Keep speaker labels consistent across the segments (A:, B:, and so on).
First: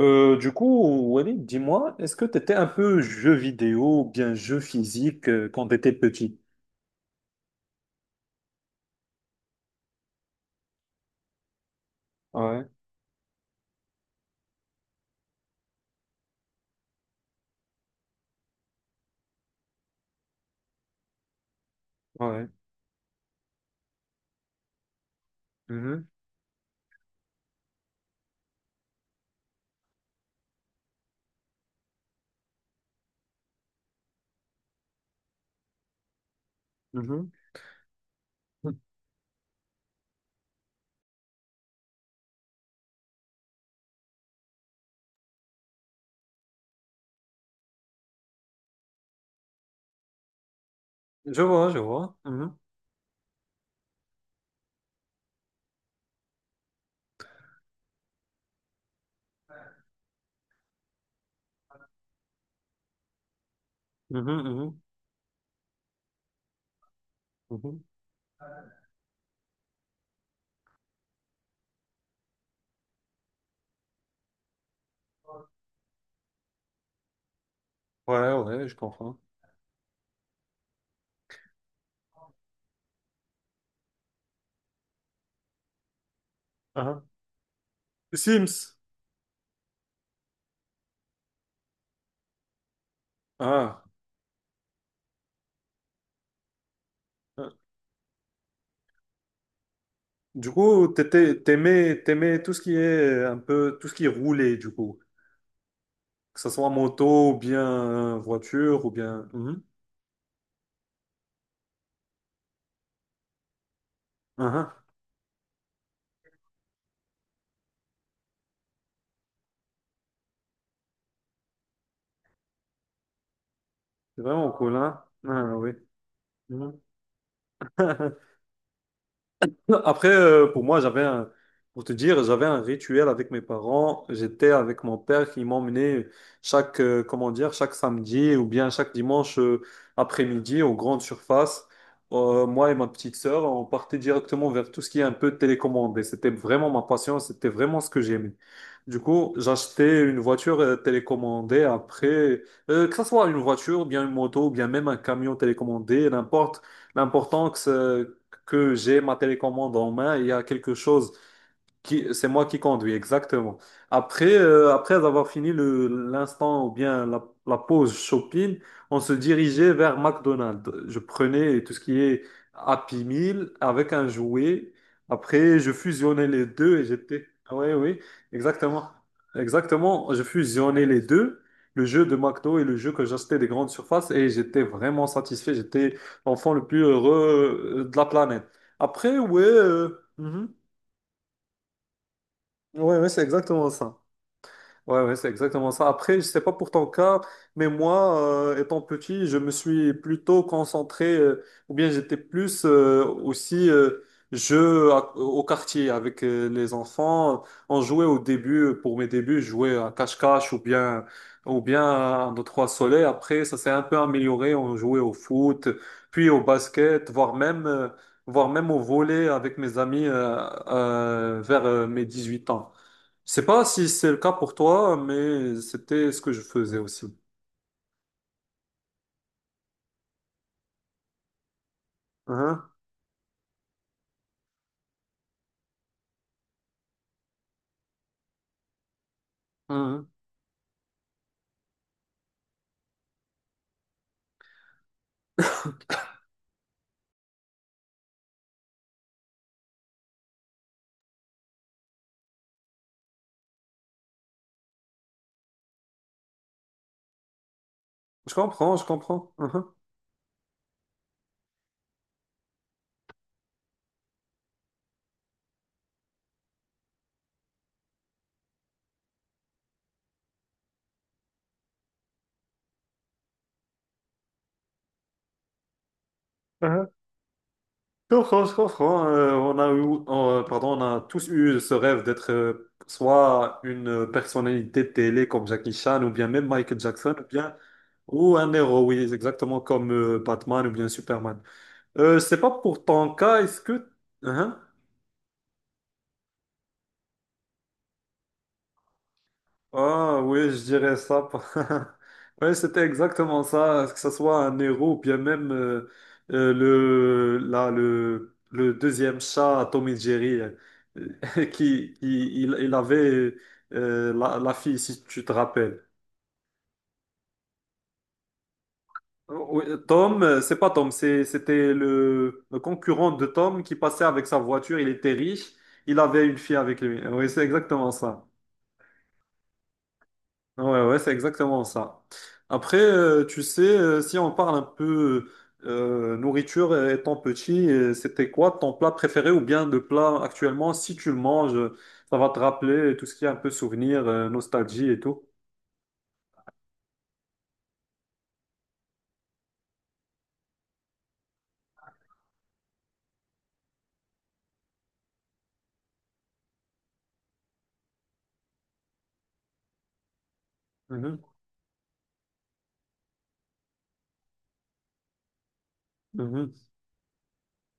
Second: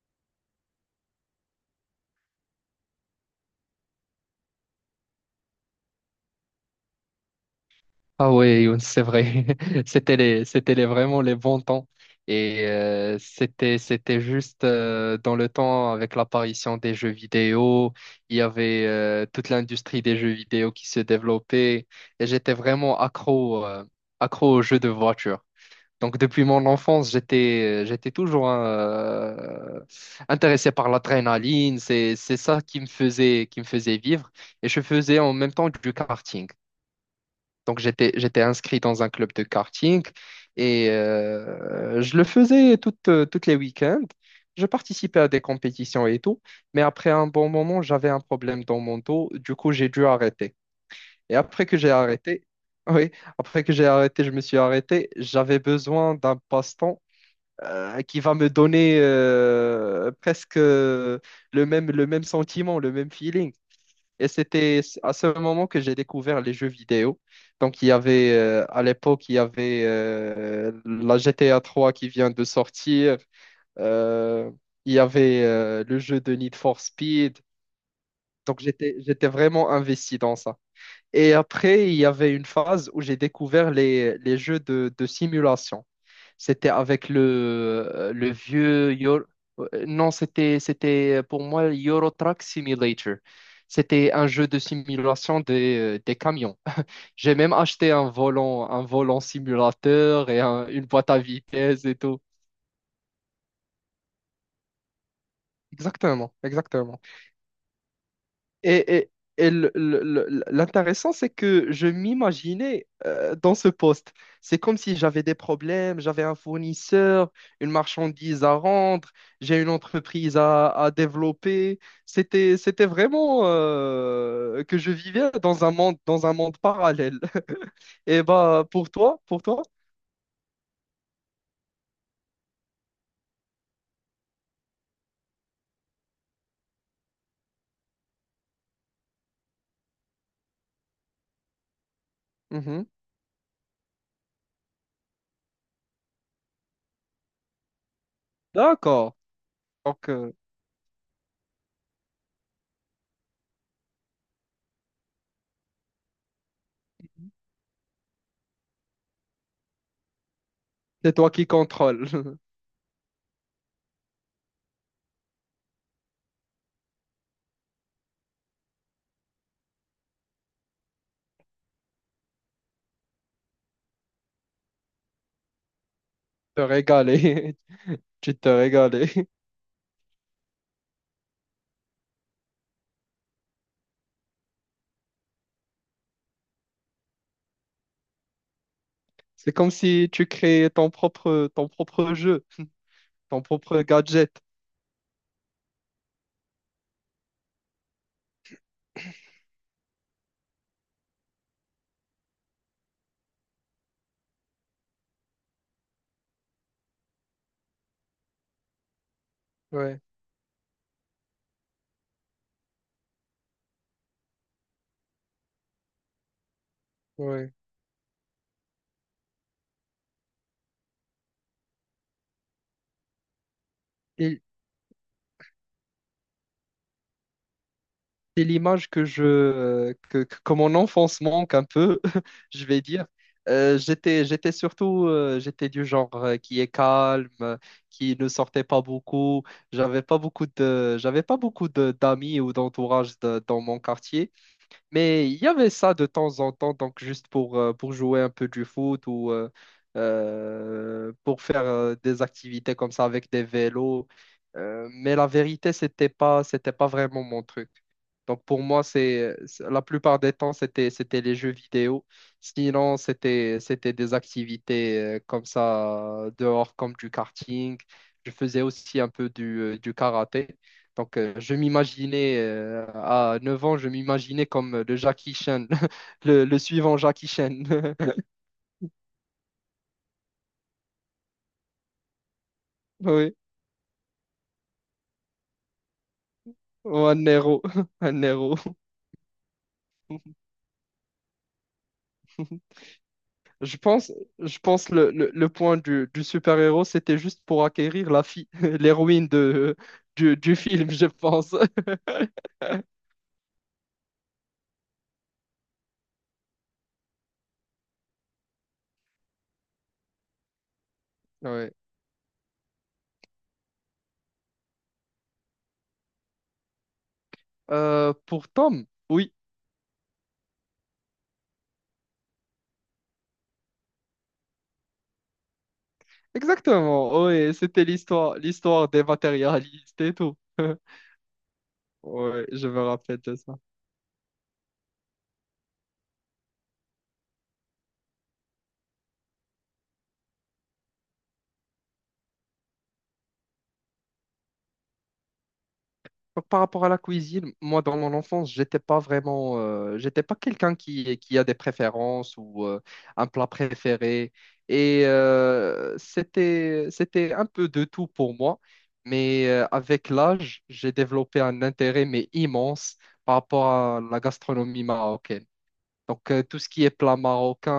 A: Du coup, Walid, dis-moi, est-ce que tu étais un peu jeu vidéo ou bien jeu physique quand tu étais petit?
B: Ah ouais, Youn, c'est vrai. C'était les, vraiment les bons temps. Et
A: Ouais,
B: c'était juste dans le temps avec l'apparition des jeux vidéo. Il y avait toute l'industrie des jeux vidéo qui se développait. Et
A: ouais.
B: j'étais vraiment accro aux jeux de voiture.
A: Mhm,
B: Donc depuis mon enfance, j'étais toujours intéressé par l'adrénaline. C'est ça qui me faisait vivre. Et je faisais en même temps du karting.
A: mhm.
B: Donc, j'étais inscrit dans un club de karting et je le faisais toutes les week-ends. Je participais à des compétitions et tout, mais après un bon moment, j'avais un problème dans mon dos. Du coup, j'ai dû arrêter. Et
A: Je
B: après
A: vois,
B: que
A: je
B: j'ai
A: vois.
B: arrêté,
A: Mhm,
B: oui, après que j'ai arrêté, je me suis arrêté. J'avais besoin d'un passe-temps qui va me donner presque le même sentiment, le même feeling. Et
A: mhm, mhm,
B: c'était à ce moment que j'ai découvert les jeux vidéo.
A: mhm.
B: Donc, à l'époque, il y avait la GTA 3 qui vient de sortir. Euh, il y avait le jeu de Need for Speed.
A: Ouais,
B: Donc,
A: ouais, je
B: j'étais,
A: comprends.
B: j'étais vraiment investi dans ça. Et après, il y avait une phase où j'ai découvert les jeux de simulation. C'était
A: Ah.
B: avec le
A: Sims.
B: vieux Non, c'était pour moi Euro Truck Simulator.
A: Ah.
B: C'était un jeu de simulation des camions. J'ai
A: Euh,
B: même acheté un volant simulateur et
A: Du
B: une
A: coup,
B: boîte à vitesse et tout.
A: t'aimais tout ce qui est un peu, tout ce qui est roulé, du coup.
B: Exactement,
A: Que ce soit
B: exactement.
A: moto, ou bien voiture, ou
B: Et, et-
A: bien.
B: et
A: Mhm.
B: le- le- le- l'intéressant, c'est que je m'imaginais dans ce poste.
A: Ah,
B: C'est comme
A: ah.
B: si j'avais des problèmes, j'avais un fournisseur, une marchandise à rendre, j'ai une entreprise à développer. C'était vraiment
A: C'est vraiment cool,
B: que je
A: hein?
B: vivais
A: Ah,
B: dans un
A: oui.
B: monde, dans un monde
A: Mhm.
B: parallèle. Et bah pour toi, pour toi?
A: Après, pour moi, pour te dire, j'avais un rituel avec mes parents. J'étais avec mon père qui m'emmenait comment dire, chaque samedi ou bien chaque dimanche après-midi aux grandes surfaces. Moi et
B: Mhm.
A: ma petite sœur, on partait directement vers tout ce qui est un peu télécommandé. C'était vraiment ma passion, c'était vraiment ce que j'aimais. Du
B: D'accord.
A: coup, j'achetais
B: Donc,
A: une voiture télécommandée après, que ce soit une voiture, bien une moto, ou bien même un camion télécommandé, n'importe. L'important que c'est que j'ai ma télécommande en main, il y a quelque chose
B: c'est toi qui contrôles.
A: c'est moi qui conduis, exactement. Après, après avoir fini l'instant ou bien la pause shopping, on se dirigeait vers McDonald's. Je prenais tout ce qui est Happy Meal avec un jouet. Après, je fusionnais les
B: Te
A: deux et j'étais.
B: régaler.
A: Oui, oui,
B: Tu te
A: exactement.
B: régales.
A: Exactement, je fusionnais les deux, le jeu de McDo et le jeu que j'achetais des grandes surfaces et j'étais vraiment satisfait. J'étais l'enfant le plus heureux de la planète. Après, ouais...
B: C'est comme
A: euh,
B: si tu
A: Mhm.
B: créais ton propre jeu,
A: Ouais, ouais, c'est
B: ton
A: exactement
B: propre
A: ça.
B: gadget.
A: Ouais, ouais, c'est exactement ça. Après, je sais pas pour ton cas, mais moi, étant petit, je me suis plutôt concentré, ou bien j'étais plus aussi au quartier avec les enfants. On jouait pour mes débuts, je jouais à
B: Ouais,
A: cache-cache ou bien à un, deux, trois soleils. Après, ça s'est un peu amélioré. On jouait au foot, puis au basket,
B: ouais.
A: voire même au volley avec mes amis vers mes 8 ans. Je sais pas si c'est le cas
B: Et
A: pour toi, mais c'était ce que je faisais aussi.
B: c'est l'image que je, que mon enfance manque un peu,
A: Hein,
B: je vais dire. J'étais, j'étais surtout, j'étais du genre qui est calme, qui ne sortait pas beaucoup. J'avais
A: hein.
B: pas beaucoup de, j'avais pas beaucoup de d'amis ou d'entourage dans mon quartier. Mais il y avait ça de temps en temps, donc juste pour jouer un peu du foot ou pour faire des activités comme ça avec des vélos. Mais la vérité, c'était pas vraiment mon truc.
A: Je
B: Donc pour
A: comprends,
B: moi,
A: je comprends. Hein,
B: la plupart des temps, c'était les jeux vidéo. Sinon, c'était des activités comme ça dehors, comme du karting. Je faisais aussi un peu du karaté. Donc, je m'imaginais, à 9 ans, je m'imaginais comme le Jackie Chan, le
A: hein.
B: suivant Jackie Chan.
A: Je comprends, je comprends. Pardon, on a tous eu ce rêve d'être
B: Oui,
A: soit une personnalité de télé comme Jackie Chan ou bien même Michael
B: ou
A: Jackson
B: un héros, un
A: ou un
B: héros.
A: héros, oui, exactement comme Batman ou bien Superman. Je sais pas pour ton cas, est-ce
B: Je
A: que
B: pense,
A: hein?
B: je pense le point du super-héros, c'était juste pour acquérir la fille, l'héroïne de,
A: Ah
B: du,
A: oui,
B: du
A: je
B: film,
A: dirais
B: je
A: ça.
B: pense.
A: Oui, c'était exactement ça, que ce soit un héros ou bien même là, le deuxième chat, Tom et Jerry,
B: Ouais.
A: qui il avait la fille, si tu te rappelles.
B: Pour Tom, oui,
A: Oh, oui, Tom, c'est pas Tom, c'était le concurrent de Tom qui passait avec sa voiture, il était riche, il avait une fille avec lui.
B: exactement.
A: Oui, c'est
B: Oui, c'était
A: exactement ça.
B: l'histoire des matérialistes et tout.
A: Ouais, ouais, c'est exactement ça.
B: Ouais, je
A: Après,
B: me rappelle de
A: tu
B: ça.
A: sais, si on parle un peu nourriture étant petit, c'était quoi ton plat préféré ou bien le plat actuellement, si tu le manges, ça va te rappeler tout ce qui est un peu souvenir, nostalgie et tout.
B: Donc, par rapport à la cuisine, moi, dans mon enfance, j'étais pas quelqu'un qui a des préférences ou un plat préféré. Et c'était un peu de tout pour moi. Mais avec l'âge, j'ai
A: Mhm,
B: développé un intérêt, mais immense, par rapport à la gastronomie marocaine. Donc, tout
A: mhm.
B: ce qui est plat marocain,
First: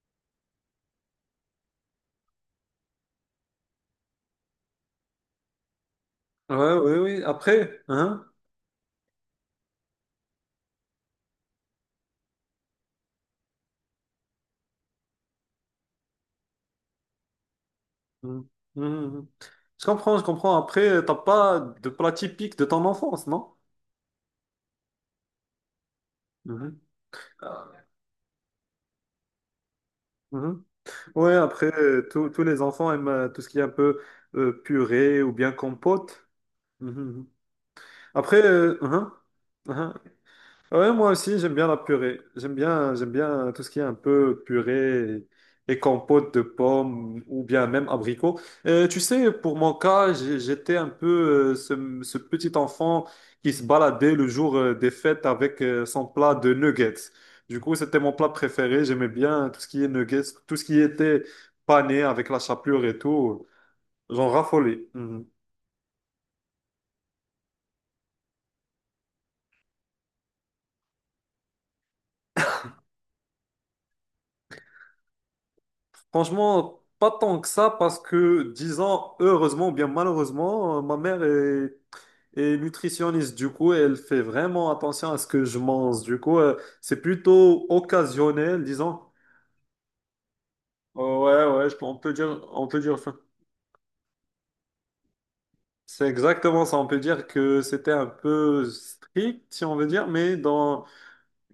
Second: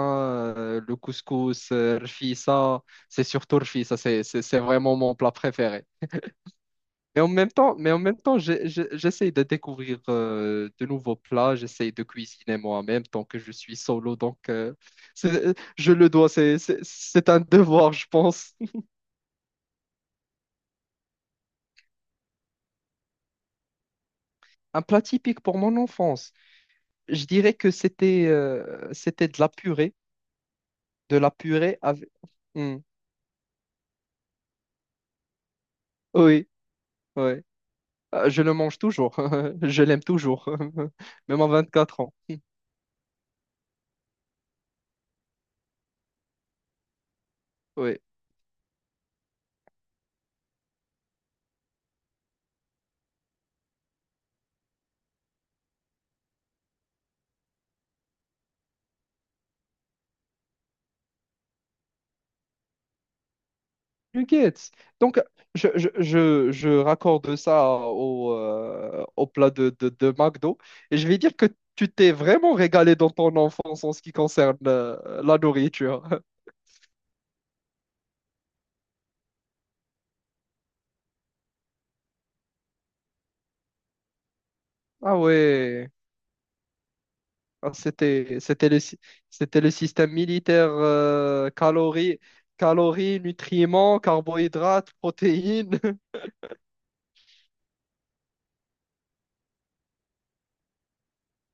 B: le couscous, rfissa, c'est surtout rfissa, c'est vraiment mon plat préféré.
A: Ouais, oui,
B: Mais
A: oui.
B: en même temps,
A: Après,
B: mais en même
A: hein?
B: temps, j'essaye de découvrir de nouveaux plats, j'essaye de cuisiner moi-même tant que je suis solo, donc je le dois, c'est un devoir, je
A: Mhm,
B: pense.
A: mhm. Mhm. Je comprends, je comprends. Après, t'as pas de plat typique de ton enfance, non?
B: Un plat typique pour mon enfance,
A: Mhm.
B: je dirais que
A: Ah.
B: c'était
A: Mhm.
B: de la
A: Ouais, après,
B: purée avec...
A: tous les
B: Hmm.
A: enfants aiment tout ce qui est un peu purée ou bien compote.
B: Oui,
A: Mhm, mhm.
B: oui. Je
A: Après,
B: le mange
A: hein,
B: toujours, je
A: hein,
B: l'aime toujours,
A: ouais, moi aussi,
B: même à
A: j'aime bien la
B: 24 ans.
A: purée. J'aime bien tout ce qui est un peu purée et compote de pommes ou bien même
B: Oui.
A: abricots. Tu sais, pour mon cas, j'étais un peu ce petit enfant qui se baladait le jour des fêtes avec son plat de nuggets. Du coup, c'était mon plat préféré. J'aimais bien tout ce qui est nuggets, tout ce qui était pané avec la chapelure et tout. J'en
B: Nuggets.
A: raffolais.
B: Donc,
A: Mhm.
B: je raccorde ça au plat de McDo. Et je vais dire que tu t'es vraiment régalé dans ton enfance en ce qui concerne la nourriture.
A: Franchement, pas tant que ça, parce que, disons, heureusement ou bien malheureusement, ma mère est nutritionniste. Du coup, elle fait vraiment attention
B: Ah
A: à ce que je
B: ouais.
A: mange. Du coup, c'est plutôt
B: Ah, c'était,
A: occasionnel,
B: c'était le, sy-
A: disons.
B: c'était le système militaire,
A: Euh, ouais, ouais,
B: calories,
A: on peut dire ça.
B: calories, nutriments, carbohydrates, protéines.
A: C'est exactement ça. On peut dire que c'était un peu strict, si on veut dire, mais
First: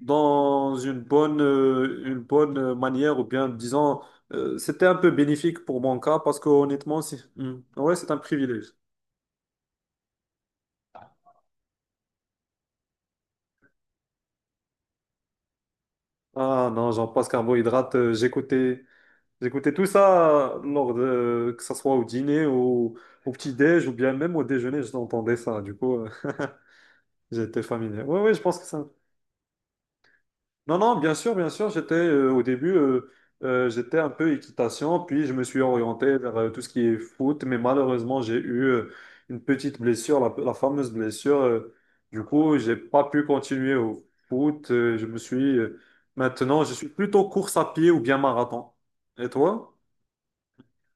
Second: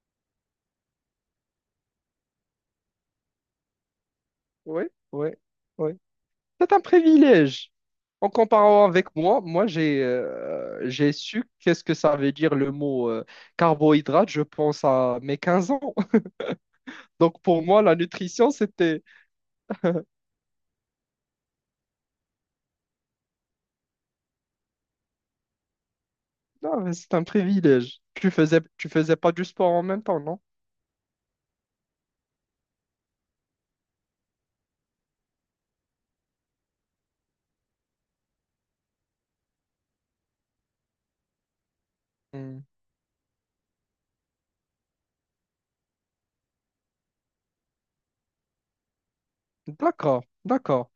A: dans une bonne manière, ou bien, disons,
B: Oui,
A: c'était un peu
B: oui.
A: bénéfique pour mon cas, parce que
B: C'est un
A: honnêtement, Hmm.
B: privilège.
A: Ouais, c'est un
B: En
A: privilège.
B: comparant avec moi, moi j'ai su qu'est-ce que ça veut dire le mot carbohydrate, je pense à mes 15 ans.
A: Ah non, j'en passe
B: Donc pour moi, la
A: carbohydrate.
B: nutrition, c'était
A: J'écoutais tout ça lors de, que ça soit au dîner, au petit-déj ou bien même au déjeuner, j'entendais ça. Du coup,
B: non, mais c'est un
A: j'étais
B: privilège.
A: familier. Oui,
B: Tu
A: oui, je pense
B: faisais
A: que ça.
B: tu faisais pas du sport en même temps, non?
A: Non, non, bien sûr, bien sûr. J'étais au début, j'étais un peu équitation, puis je me suis orienté vers tout ce qui est foot, mais malheureusement, j'ai eu une petite blessure, la fameuse blessure. Du coup,
B: Hmm.
A: j'ai pas pu continuer au foot. Je me suis Maintenant, je suis plutôt course à pied ou bien marathon. Et toi?
B: D'accord, d'accord.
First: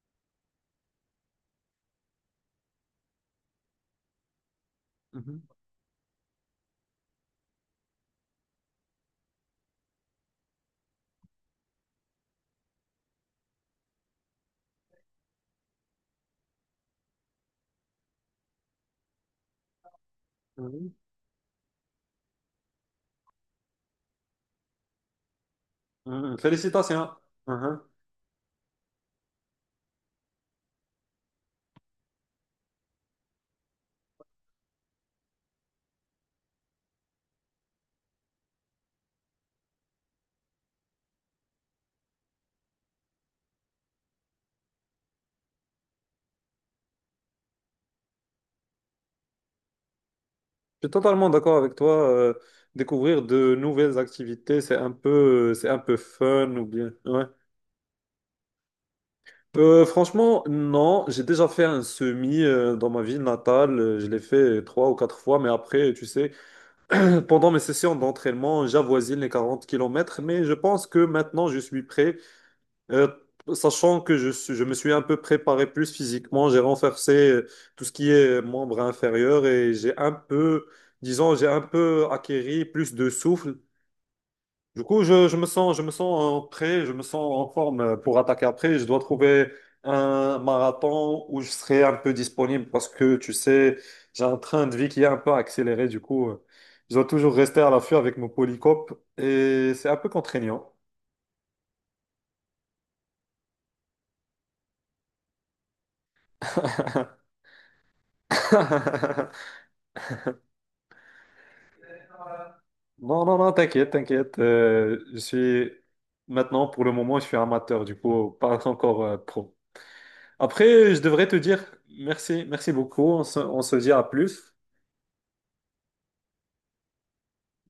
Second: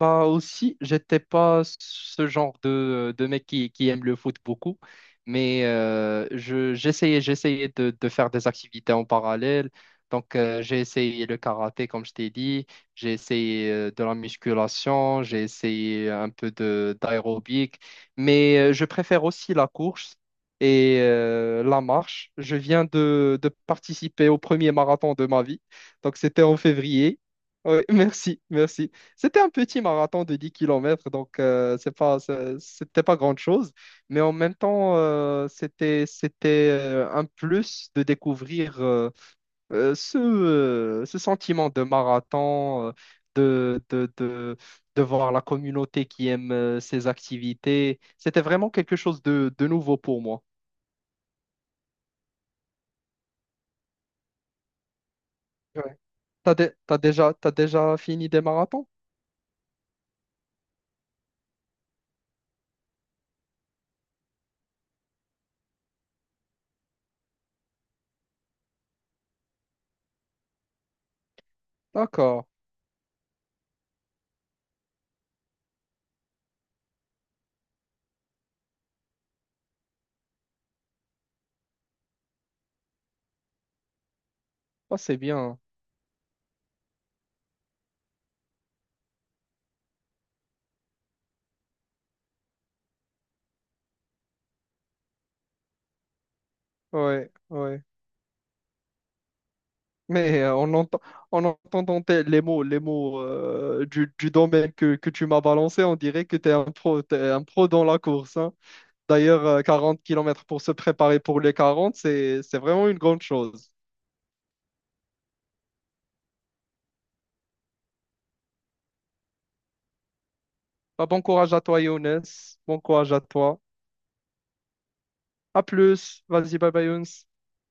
B: Bah aussi, j'étais pas ce genre de mec qui aime le foot beaucoup,
A: Mhm.
B: mais j'essayais de faire des activités en parallèle. Donc, j'ai essayé le karaté, comme je t'ai dit, j'ai essayé de la musculation, j'ai essayé un peu de d'aérobic, mais je préfère aussi la course
A: Mhm.
B: et la marche. Je viens de participer au premier marathon de ma vie, donc
A: Mhm.
B: c'était en
A: Félicitations.
B: février. Oui,
A: Mhm.
B: merci, merci. C'était un petit marathon de 10 km, donc c'était pas grande chose mais en même temps, c'était un plus de découvrir ce sentiment de marathon, de, de, de, de voir la communauté qui aime ces activités. C'était vraiment quelque chose de nouveau pour moi.
A: Je suis totalement d'accord avec toi. Découvrir de nouvelles activités, c'est un
B: Ouais.
A: peu fun
B: T'as
A: ou
B: dé-
A: bien.
B: t'as
A: Ouais.
B: déjà, t'as déjà fini des marathons?
A: Franchement, non. J'ai déjà fait un semi dans ma ville natale. Je l'ai fait trois ou quatre fois, mais après, tu sais, pendant mes sessions d'entraînement, j'avoisine les 40 kilomètres. Mais je pense que maintenant, je suis prêt.
B: D'accord.
A: Euh, Sachant que je me suis un peu préparé plus physiquement, j'ai renforcé tout ce qui est membre inférieur et j'ai un peu acquéri plus de souffle. Du
B: Ah,
A: coup,
B: c'est bien.
A: je me sens prêt, je me sens en forme pour attaquer après. Je dois trouver un marathon où je serai un peu disponible parce que, tu sais, j'ai un train de vie qui est un peu accéléré. Du coup, je dois
B: Ouais,
A: toujours rester à
B: ouais.
A: l'affût avec mon polycope et c'est un peu
B: Mais
A: contraignant.
B: en entendant les mots du domaine que tu m'as balancé, on dirait que tu es un pro, t'es un pro dans la course. Hein. D'ailleurs, 40 km pour se préparer pour les 40, c'est vraiment une grande
A: Non, non, non,
B: chose.
A: t'inquiète, t'inquiète. Pour le moment, je suis amateur, du coup, pas encore pro. Après, je
B: Bah, bon
A: devrais te
B: courage à
A: dire
B: toi, Younes.
A: merci
B: Bon
A: beaucoup.
B: courage à toi.
A: On se dit à plus.
B: À plus. Vas-y, bye bye, Younes.